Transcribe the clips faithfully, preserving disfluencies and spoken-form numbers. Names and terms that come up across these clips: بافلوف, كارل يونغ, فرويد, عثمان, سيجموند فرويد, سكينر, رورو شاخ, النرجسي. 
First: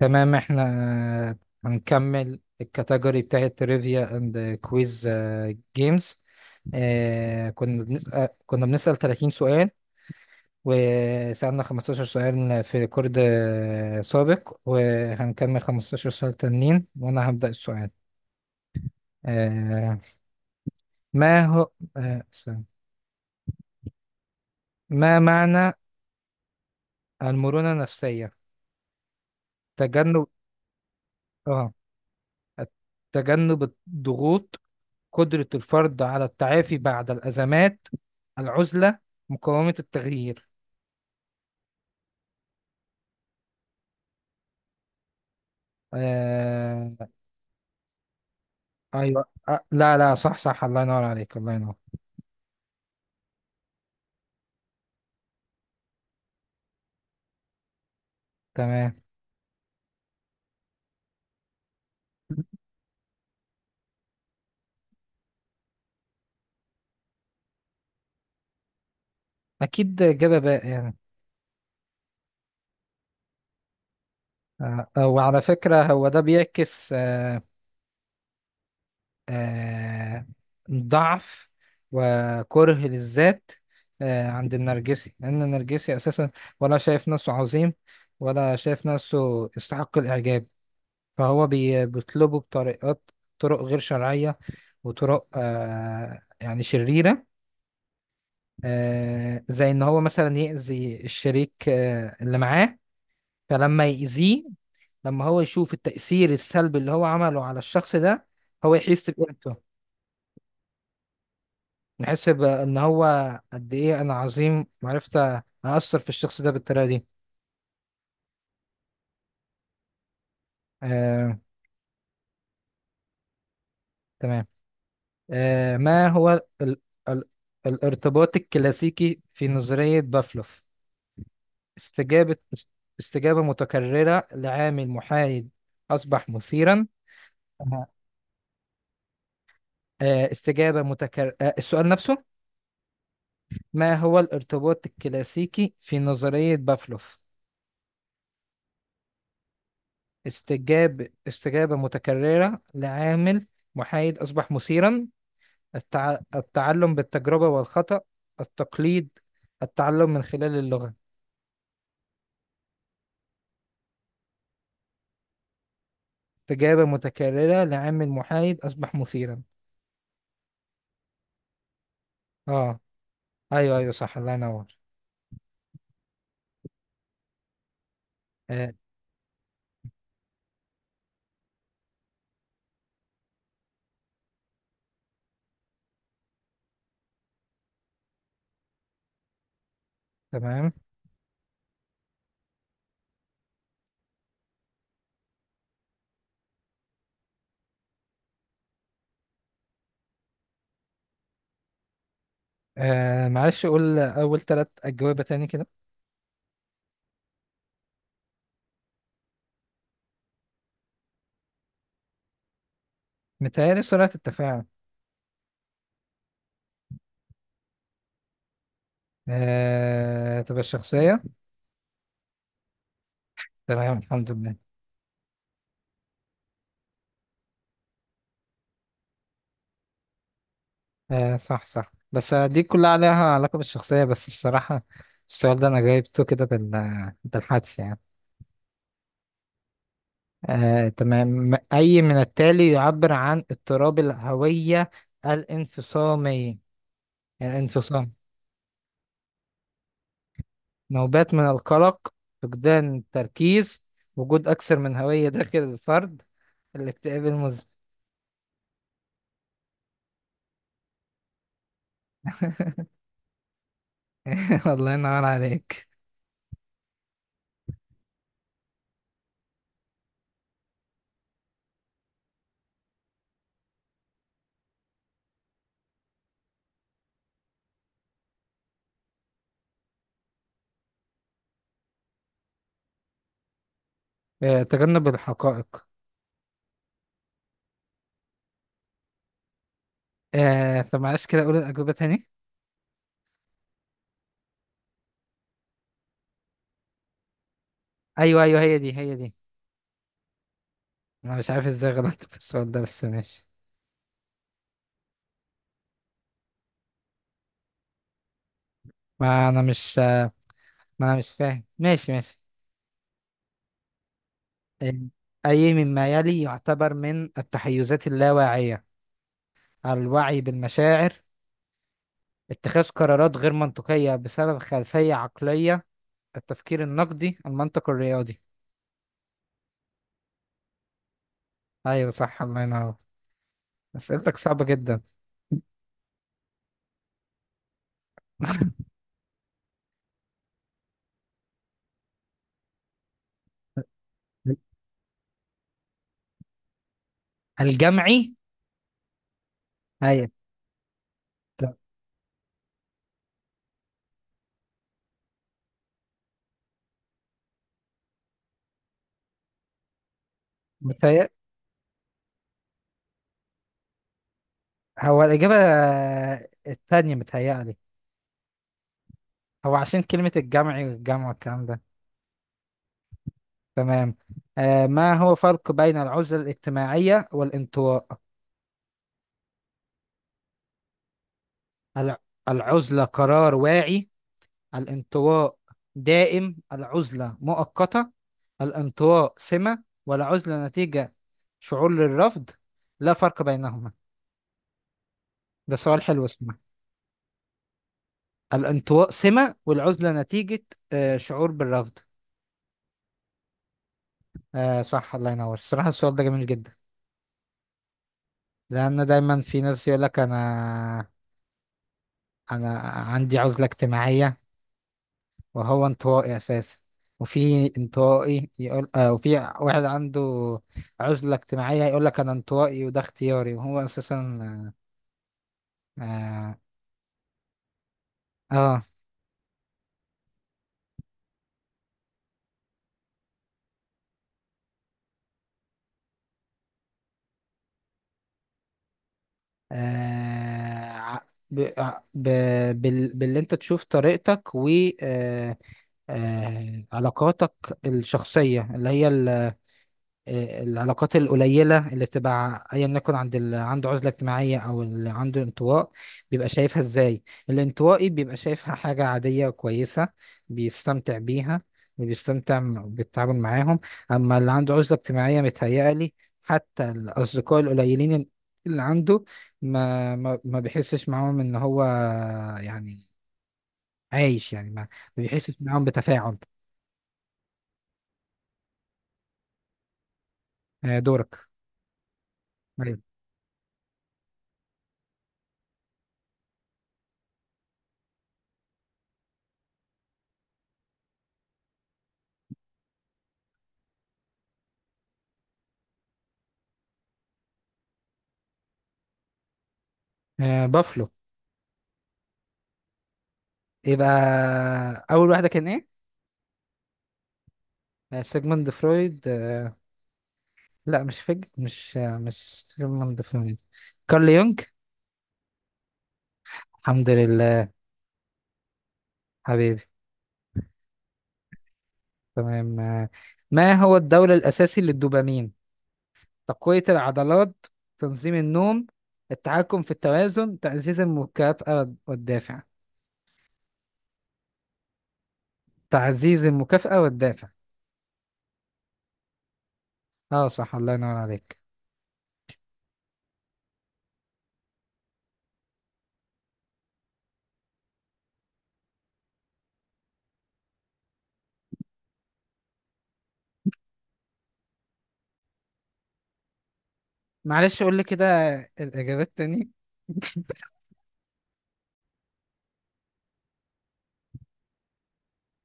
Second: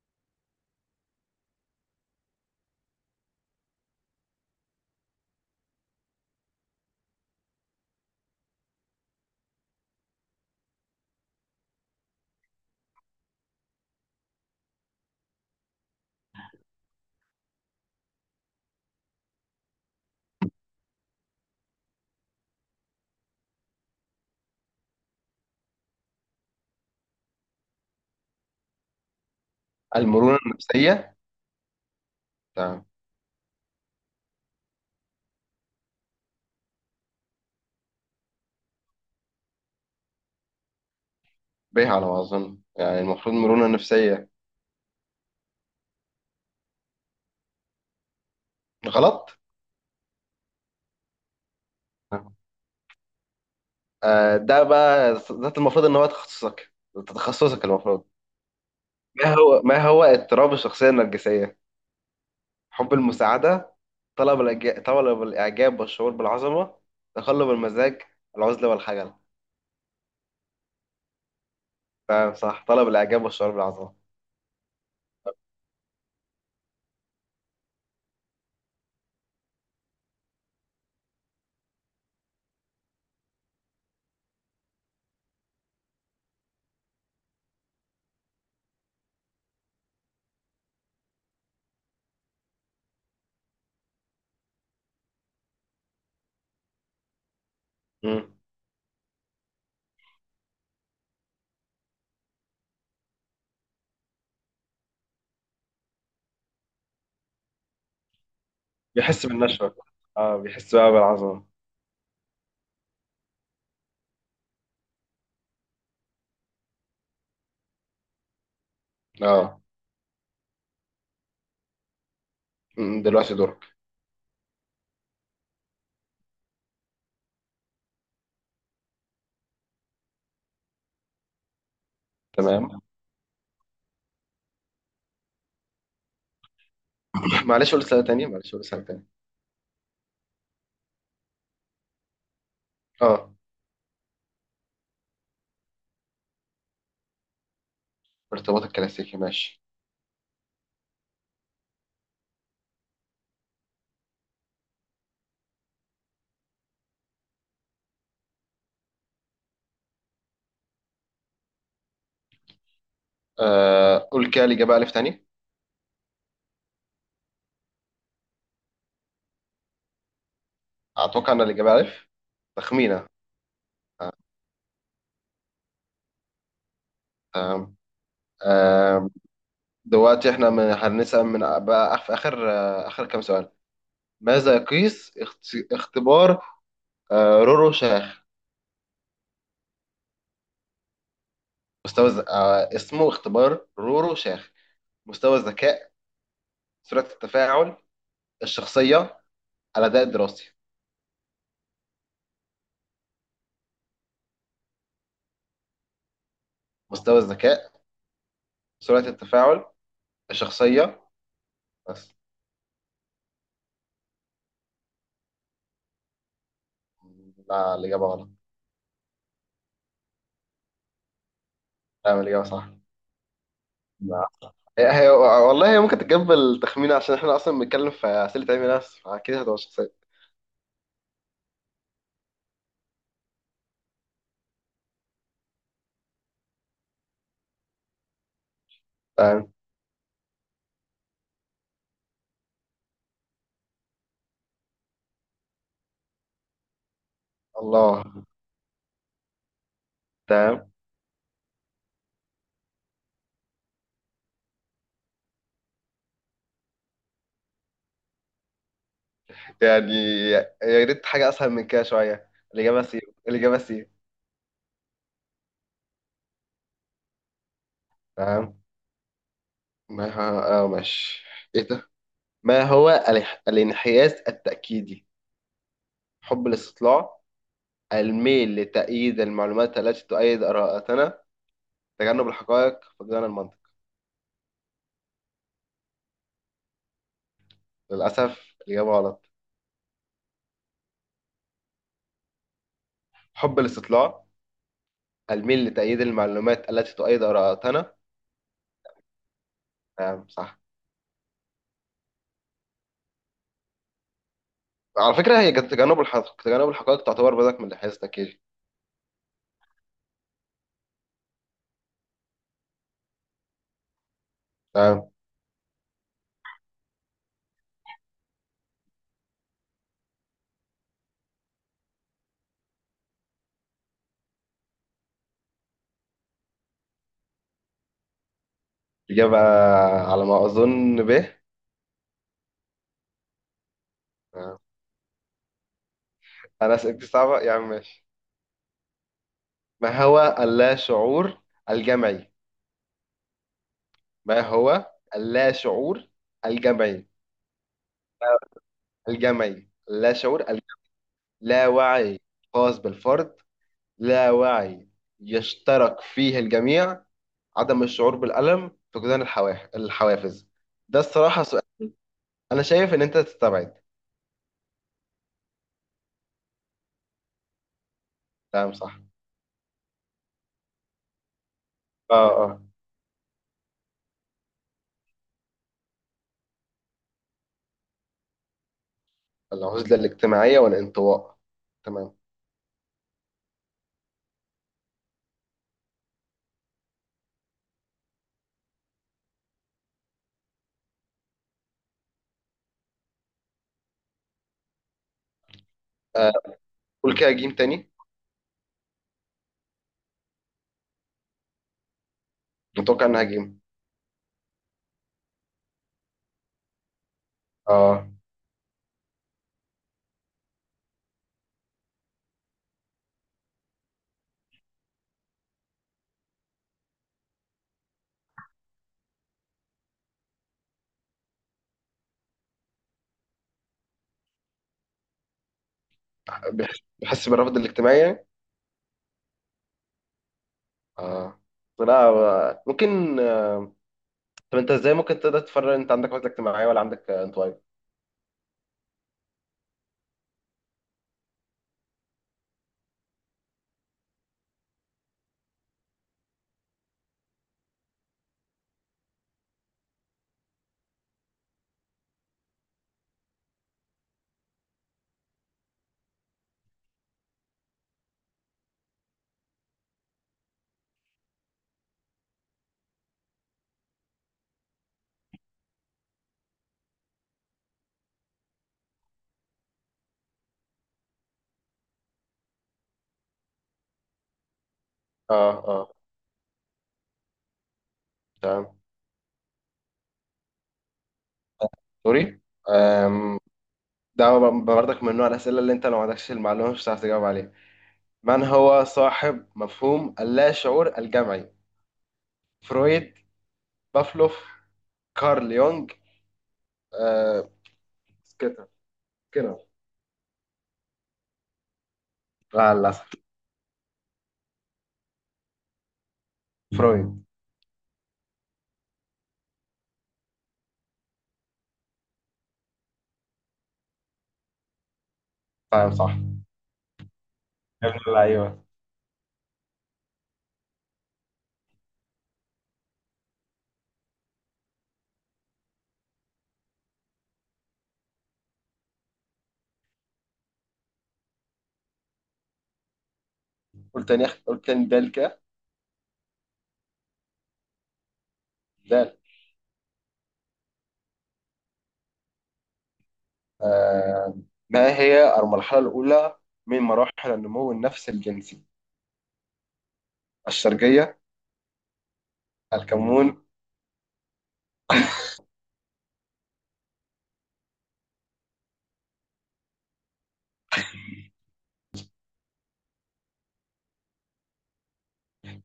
تمام احنا هنكمل الكاتيجوري بتاعت تريفيا اند كويز جيمز. كنا بنسأل كنا بنسأل 30 سؤال، وسألنا 15 سؤال في ريكورد آه، سابق، وهنكمل 15 سؤال تانيين وانا هبدأ السؤال. آه، ما هو آه، ثواني. ما معنى المرونة النفسية؟ تجنب، المرونة النفسية. اه تمام. تجنب الضغوط، قدرة الفرد على التعافي بعد الأزمات، العزلة، مقاومة التغيير. به على ما أظن، يعني المفروض مرونة نفسية. آه... أيوة، غلط. آه... لا لا صح صح، الله ينور عليك الله ينور. تمام. آه، ده بقى ده المفروض إن هو تخصصك ده تخصصك المفروض. تمام. ما هو ما هو اضطراب الشخصية النرجسية؟ حب المساعدة، طلب الإعجاب، طلب الإعجاب والشعور بالعظمة، تقلب المزاج، العزلة والخجل. أكيد إجابة باقي يعني. تمام، صح، طلب الإعجاب والشعور بالعظمة. آه... آه، وعلى فكرة هو ده بيعكس آه... آه... ضعف وكره للذات آه... عند النرجسي، لأن النرجسي أساسا ولا شايف نفسه عظيم ولا شايف نفسه يستحق الإعجاب، فهو بي- بيطلبه بطريقات، طرق غير شرعية وطرق آه يعني شريرة. مم. آه زي إن هو مثلا يأذي الشريك آه اللي معاه، فلما يأذيه، لما هو يشوف التأثير السلبي اللي هو عمله على الشخص ده، هو يحس بيحس بقيمته. بالنشوة. اه، بيحس بقى بالعظمة. يحس بإن هو قد إيه أنا عظيم، وعرفت أأثر في الشخص ده بالطريقة دي. اه. آه. مم، دلوقتي دورك. تمام. آه ما هو ال ال الارتباط الكلاسيكي في نظرية بافلوف؟ استجابة تمام. استجابة متكررة لعامل محايد أصبح مثيرا. معلش قول أها. سؤال تاني معلش قول سؤال تاني آه، استجابة متكررة، السؤال نفسه. اه. ما هو الارتباط الكلاسيكي في نظرية بافلوف؟ ارتباط الكلاسيكي ماشي. استجاب استجابة متكررة لعامل محايد أصبح مثيرا، التع... التعلم بالتجربة والخطأ، التقليد، التعلم من خلال اللغة. آه قول كده الإجابة ألف تاني. استجابة متكررة لعامل محايد أصبح مثيرا. أتوقع إن الإجابة ألف. اه، تخمينة. ايوه ايوه صح الله ينور. آه آه. آه دلوقتي إحنا من هنسأل، من بقى في آخر آه آخر كام سؤال. ماذا يقيس اخت- اختبار آه رورو شاخ؟ تمام. مستوى الز- آه اسمه اختبار رورو شاخ. مستوى الذكاء، سرعة التفاعل، الشخصية، الأداء الدراسي. آه معلش قول أول ثلاث أجوبة تاني كده. مستوى الذكاء، سرعة التفاعل، الشخصية، بس. متهيألي سرعة التفاعل. لا، الإجابة غلط. آه تبقى الشخصية. لا، الإجابة صح. تمام الحمد لله. هي والله هي ممكن تتقبل تخمينه، عشان احنا اصلا بنتكلم في اسئله علم نفس، فاكيد هتبقى شخصيه. آه صح صح، بس دي كلها عليها علاقة بالشخصية، بس بصراحة السؤال ده أنا جايبته كده بال- بالحدس يعني. تمام. آه تمام، أي من التالي يعبر عن اضطراب الهوية الانفصامي؟ الله. الانفصام، تمام. نوبات من القلق، فقدان التركيز، وجود أكثر من هوية داخل الفرد، الاكتئاب المزمن. يعني يا ريت حاجه اسهل من كده شويه، الاجابه سي. الاجابه سي. الله ينور عليك. تمام. ما هو اه ماشي. ايه ده. ما هو الانح- الانحياز التاكيدي؟ حب الاستطلاع، الميل لتأييد المعلومات التي تؤيد آراءتنا، تجنب الحقائق، فقدان المنطق. آه، تجنب الحقائق. للأسف الإجابة غلط. آه، طب معلش كده اقول الاجوبه تاني. حب الاستطلاع، الميل لتأييد المعلومات التي تؤيد آراءتنا. ايوه ايوه، هي دي هي دي. نعم صح. انا مش عارف ازاي غلطت في السؤال ده بس ماشي. على فكرة هي تجنب الحقائق، تجنب الحقائق تعتبر بدك من حيث تكيل. ما انا مش ما انا مش فاهم، ماشي ماشي. آه، نعم. اي مما يلي يعتبر من التحيزات اللاواعيه؟ الوعي بالمشاعر، اتخاذ قرارات غير منطقيه بسبب خلفيه عقليه، التفكير النقدي، المنطق الرياضي. إجابة على ما أظن به. ايوه صح الله ينور. اسئلتك نعم. صعبه جدا. أنا أسئلتي صعبة يا عم، ماشي. ما هو اللا شعور الجمعي؟ ما هو اللا شعور الجمعي؟ الجمعي. الجمعي. لا ايوه. شعور الجمعي. لا وعي خاص بالفرد، لا وعي يشترك فيه الجميع، عدم الشعور بالألم، فقدان الحواف- الحوافز. ده الصراحة سؤال. أنا شايف إن أنت تستبعد. هو الإجابة الثانية متهيألي. تمام صح. هو عشان كلمة الجمعي والجمع والكلام ده. اه، اه. تمام. آه ما هو فرق بين العزلة الاجتماعية والانطواء؟ العزلة الاجتماعية والانطواء. تمام. الع- العزلة قرار واعي، الانطواء دائم العزلة مؤقتة، الانطواء سمة والعزلة نتيجة، شعور للرفض، لا فرق بينهما. ده سؤال حلو آه اسمه. قول كده جيم تاني. الانطواء سمة والعزلة نتيجة، آه شعور بالرفض. متوقع انها جيم. آه صح الله ينور، الصراحة السؤال ده جميل جدا. اه، لأن دايما في ناس يقولك أنا أنا عندي عزلة اجتماعية وهو انطوائي أساسا، وفي انطوائي يقول آه وفي واحد عنده عزلة اجتماعية يقولك أنا انطوائي وده اختياري وهو أساسا. آه بيحس بيحس بالرفض الاجتماعي يعني. آه, اه. لا، آه، ممكن. آه، طب انت ازاي ممكن تقدر تفرق، انت عندك عزلة اجتماعية ولا عندك آه، انطوائي؟ آه ع- ب... ع- ب... بال... باللي أنت تشوف طريقتك و آه آه علاقاتك الشخصية، اللي هي آه، العلاقات القليلة اللي بتبقى أيا يكن، عند اللي عنده عزلة اجتماعية أو اللي عنده انطواء، بيبقى شايفها إزاي. الانطوائي بيبقى شايفها حاجة عادية كويسة، بيستمتع بيها وبيستمتع م- بالتعامل معاهم. أما اللي عنده عزلة اجتماعية متهيألي حتى الأصدقاء القليلين اللي عنده ما ما ما بيحسش معاهم إن هو يعني عايش، يعني ما ما اه، بيحسش معاهم اه. بتفاعل. تمام. آه، دورك. سوري. أيوة. آم، ده ب- برضك من نوع الأسئلة اللي أنت لو ما عندكش المعلومة مش هتعرف تجاوب عليها. من هو صاحب مفهوم اللا شعور الجمعي؟ فرويد، بافلوف، كارل يونغ، آه، سكينر. سكينر. آه، بافلو. لا للأسف. يبقى أول واحدة كان إيه؟ فرويد. آه، سيجموند فرويد. آه، لا مش فج، مش آه، مش سيجموند فرويد، كارل يونغ. فاهم صح. الحمد لله. يا ابن اللعيبه. حبيبي. تمام. آه، ما هو الدولة الأساسي للدوبامين؟ تقوية العضلات، تنظيم النوم، التحكم في التوازن، تعزيز المكافأة والدافع. قلت تاني، قلت تاني، دال كده. تعزيز المكافأة والدافع. دال. اه صح الله ينور عليك. آه. ما هي المرحلة الأولى من مراحل النمو النفسي الجنسي؟ الشرجية، الكمون. معلش قول لي كده الإجابات تاني.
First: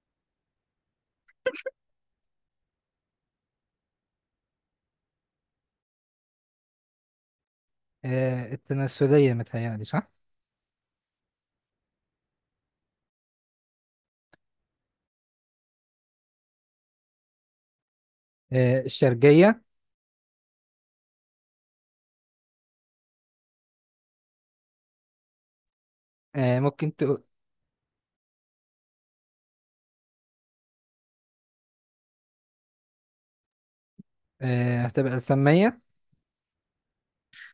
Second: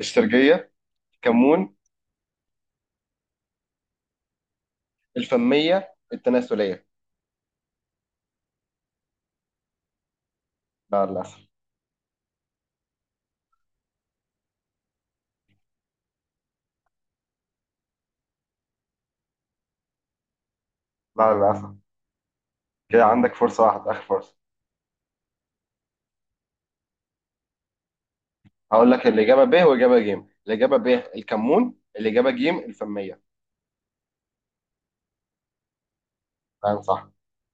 الشرجية، الكمون، الفمية، التناسلية. آه، التناسلية متهيألي صح. لا للأسف. آه، الشرجية. لا للأسف. كده عندك فرصة واحدة، آخر فرصة. آه، ممكن تقول. هقول لك الإجابة ب وإجابة ج. الإجابة ب الكمون، الإجابة ج الفمية. آه، هتبقى الفمية. تمام صح.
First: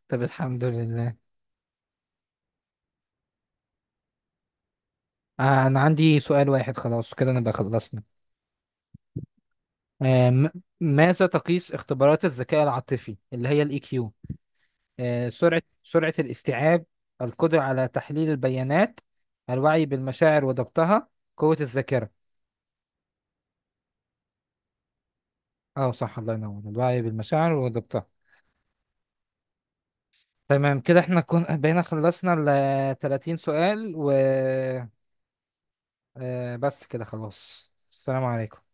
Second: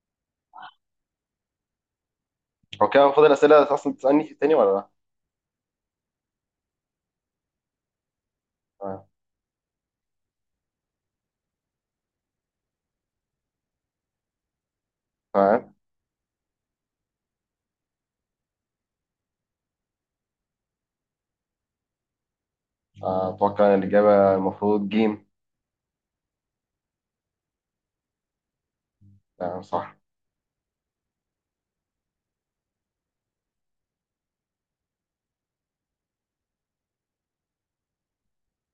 طب الحمد لله. هو كده المفروض الأسئلة أصلا تسألني تاني ولا لا؟ آه، أنا عندي سؤال واحد خلاص كده نبقى خلصنا. آه، م- ماذا تقيس اختبارات الذكاء العاطفي اللي هي الاي كيو؟ سرعة تمام. سرعة الاستيعاب، القدرة على تحليل البيانات، الوعي بالمشاعر وضبطها، قوة الذاكرة. أتوقع إن الإجابة المفروض جيم. اه صح الله ينور، الوعي بالمشاعر وضبطها. آه، صح. تمام، كده احنا كنا بقينا خلصنا ال 30 سؤال. و آه، بس كده خلاص، السلام عليكم.